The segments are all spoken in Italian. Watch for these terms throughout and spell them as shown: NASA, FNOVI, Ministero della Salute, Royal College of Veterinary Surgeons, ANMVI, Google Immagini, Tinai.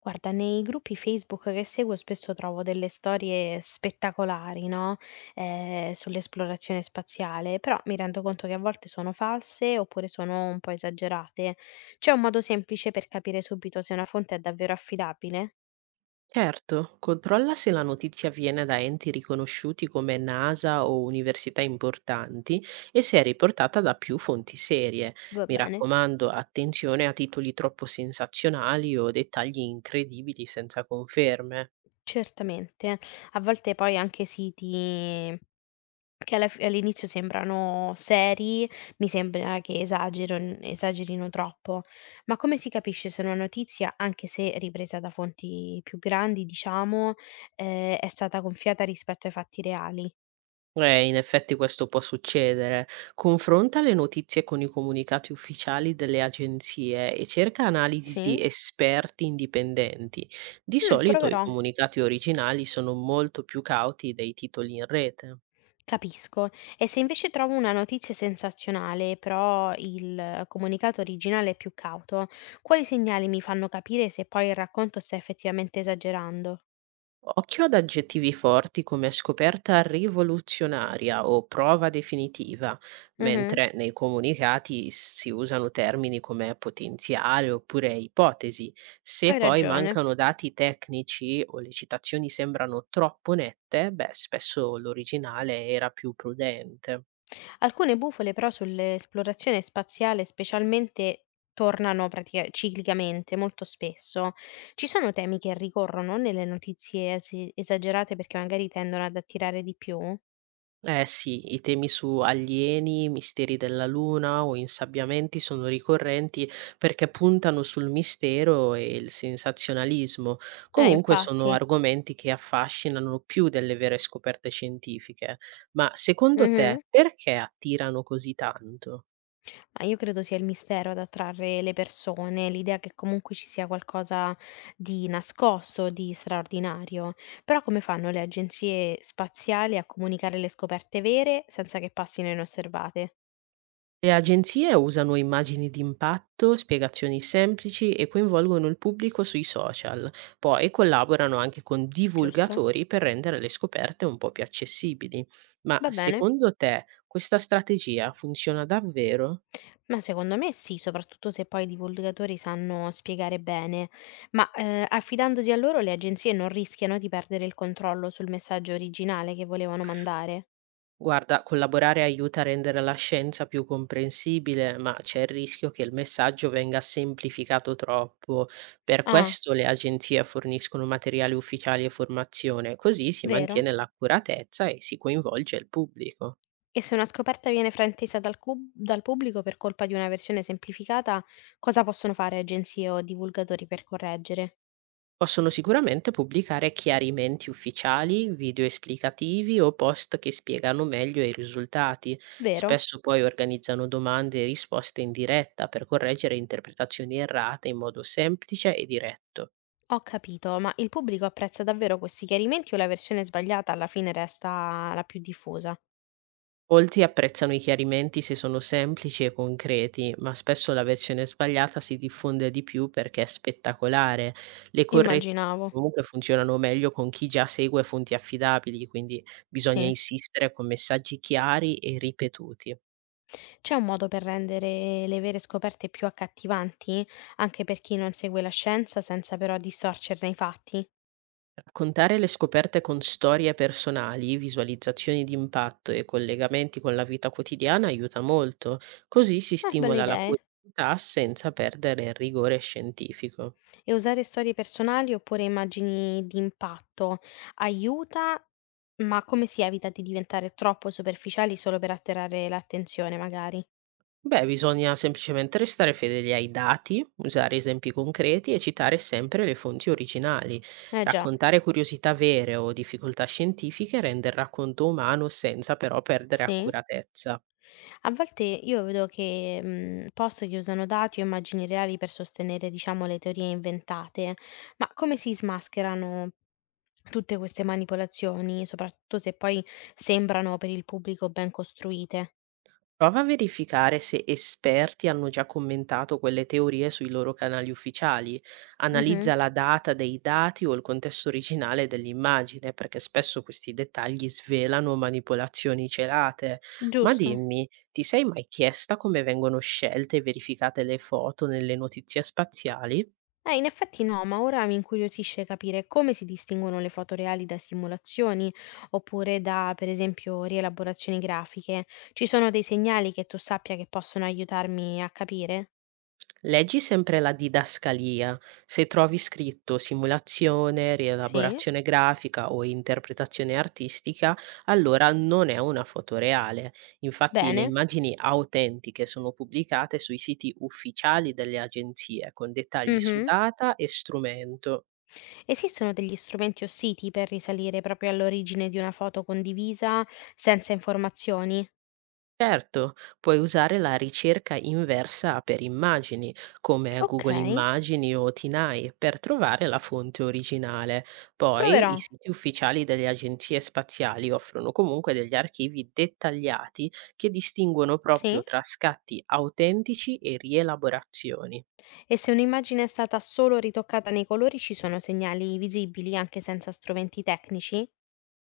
Guarda, nei gruppi Facebook che seguo spesso trovo delle storie spettacolari, no? Sull'esplorazione spaziale, però mi rendo conto che a volte sono false oppure sono un po' esagerate. C'è un modo semplice per capire subito se una fonte è davvero affidabile? Certo, controlla se la notizia viene da enti riconosciuti come NASA o università importanti e se è riportata da più fonti serie. Va Mi bene, raccomando, attenzione a titoli troppo sensazionali o dettagli incredibili senza conferme. certamente. A volte poi anche siti. Che alla fi All'inizio sembrano seri, mi sembra che esageron esagerino troppo. Ma come si capisce se una notizia, anche se ripresa da fonti più grandi diciamo, è stata gonfiata rispetto ai fatti reali? In effetti questo può succedere. Confronta le notizie con i comunicati ufficiali delle agenzie e cerca analisi di Sì. esperti indipendenti. Di solito i Proverò. comunicati originali sono molto più cauti dei titoli in rete. Capisco. E se invece trovo una notizia sensazionale, però il comunicato originale è più cauto, quali segnali mi fanno capire se poi il racconto sta effettivamente esagerando? Occhio ad aggettivi forti come scoperta rivoluzionaria o prova definitiva, Mh-mh, mentre nei comunicati si usano termini come potenziale oppure ipotesi. Se hai poi ragione. mancano dati tecnici o le citazioni sembrano troppo nette, beh, spesso l'originale era più prudente. Alcune bufale però sull'esplorazione spaziale specialmente tornano pratica ciclicamente, molto spesso. Ci sono temi che ricorrono nelle notizie esi esagerate perché magari tendono ad attirare di più? Eh sì, i temi su alieni, misteri della Luna o insabbiamenti sono ricorrenti perché puntano sul mistero e il sensazionalismo. Comunque sono Infatti. argomenti che affascinano più delle vere scoperte scientifiche. Ma secondo te Mh-mh. perché attirano così tanto? Ma io credo sia il mistero ad attrarre le persone, l'idea che comunque ci sia qualcosa di nascosto, di straordinario. Però come fanno le agenzie spaziali a comunicare le scoperte vere senza che passino inosservate, Le agenzie usano immagini d'impatto, spiegazioni semplici e coinvolgono il pubblico sui social. Poi collaborano anche con giusto? divulgatori per rendere le scoperte un po' più accessibili. Ma Va bene. secondo te questa strategia funziona davvero? Ma secondo me sì, soprattutto se poi i divulgatori sanno spiegare bene. Ma, affidandosi a loro le agenzie non rischiano di perdere il controllo sul messaggio originale che volevano mandare? Guarda, collaborare aiuta a rendere la scienza più comprensibile, ma c'è il rischio che il messaggio venga semplificato troppo. Per Ah, questo le agenzie forniscono materiali ufficiali e formazione, così si vero? mantiene l'accuratezza e si coinvolge il pubblico. E se una scoperta viene fraintesa dal pubblico per colpa di una versione semplificata, cosa possono fare agenzie o divulgatori per correggere? Possono sicuramente pubblicare chiarimenti ufficiali, video esplicativi o post che spiegano meglio i risultati. Vero? Spesso poi organizzano domande e risposte in diretta per correggere interpretazioni errate in modo semplice e diretto. Ho capito, ma il pubblico apprezza davvero questi chiarimenti o la versione sbagliata alla fine resta la più diffusa? Molti apprezzano i chiarimenti se sono semplici e concreti, ma spesso la versione sbagliata si diffonde di più perché è spettacolare. Le correzioni Immaginavo, comunque funzionano meglio con chi già segue fonti affidabili, quindi bisogna sì. insistere con messaggi chiari e ripetuti. C'è un modo per rendere le vere scoperte più accattivanti, anche per chi non segue la scienza, senza però distorcerne i fatti? Raccontare le scoperte con storie personali, visualizzazioni di impatto e collegamenti con la vita quotidiana aiuta molto, così si Ah, belle stimola la idee. curiosità senza perdere il rigore scientifico. E usare storie personali oppure immagini di impatto aiuta, ma come si evita di diventare troppo superficiali solo per attirare l'attenzione, magari? Beh, bisogna semplicemente restare fedeli ai dati, usare esempi concreti e citare sempre le fonti originali. Eh già, Raccontare curiosità vere o difficoltà scientifiche rende il racconto umano senza però perdere sì. accuratezza. A volte io vedo che, post che usano dati o immagini reali per sostenere, diciamo, le teorie inventate, ma come si smascherano tutte queste manipolazioni, soprattutto se poi sembrano per il pubblico ben costruite? Prova a verificare se esperti hanno già commentato quelle teorie sui loro canali ufficiali. Mh-mh. Analizza la data dei dati o il contesto originale dell'immagine, perché spesso questi dettagli svelano manipolazioni celate. Ma Giusto. dimmi, ti sei mai chiesta come vengono scelte e verificate le foto nelle notizie spaziali? In effetti no, ma ora mi incuriosisce capire come si distinguono le foto reali da simulazioni, oppure da, per esempio, rielaborazioni grafiche. Ci sono dei segnali che tu sappia che possono aiutarmi a capire? Leggi sempre la didascalia. Se trovi scritto simulazione, Sì? rielaborazione grafica o interpretazione artistica, allora non è una foto reale. Infatti le Bene. immagini autentiche sono pubblicate sui siti ufficiali delle agenzie con dettagli su Mh-mh. data e strumento. Esistono degli strumenti o siti per risalire proprio all'origine di una foto condivisa senza informazioni? Certo, puoi usare la ricerca inversa per immagini, come Google Okay, Immagini o Tinai, per trovare la fonte originale. Poi i proverò. siti ufficiali delle agenzie spaziali offrono comunque degli archivi dettagliati che distinguono Sì. proprio tra scatti autentici e rielaborazioni. E se un'immagine è stata solo ritoccata nei colori, ci sono segnali visibili anche senza strumenti tecnici?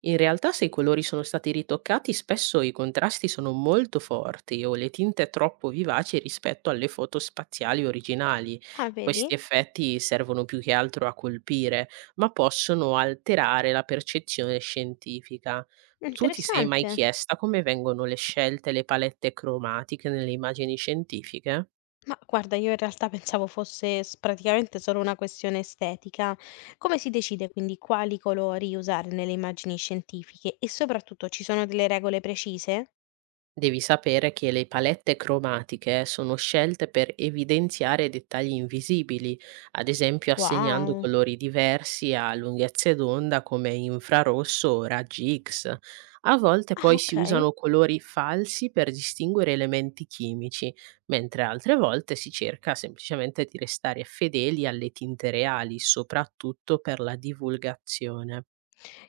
In realtà se i colori sono stati ritoccati, spesso i contrasti sono molto forti o le tinte troppo vivaci rispetto alle foto spaziali originali. Ah, Questi vedi? effetti servono più che altro a colpire, ma possono alterare la percezione scientifica. Tu ti sei mai Interessante. chiesta come vengono le scelte e le palette cromatiche nelle immagini scientifiche? Ma guarda, io in realtà pensavo fosse s praticamente solo una questione estetica. Come si decide quindi quali colori usare nelle immagini scientifiche e soprattutto ci sono delle regole precise? Devi sapere che le palette cromatiche sono scelte per evidenziare dettagli invisibili, ad esempio assegnando Wow. colori diversi a lunghezze d'onda come infrarosso o raggi X. A volte Ah, poi si okay. usano colori falsi per distinguere elementi chimici, mentre altre volte si cerca semplicemente di restare fedeli alle tinte reali, soprattutto per la divulgazione.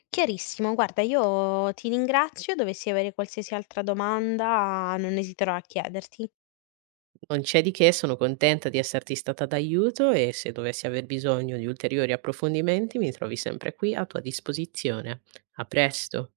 Chiarissimo. Guarda, io ti ringrazio. Dovessi avere qualsiasi altra domanda, non esiterò a chiederti. Non c'è di che, sono contenta di esserti stata d'aiuto e se dovessi aver bisogno di ulteriori approfondimenti mi trovi sempre qui a tua disposizione. A presto.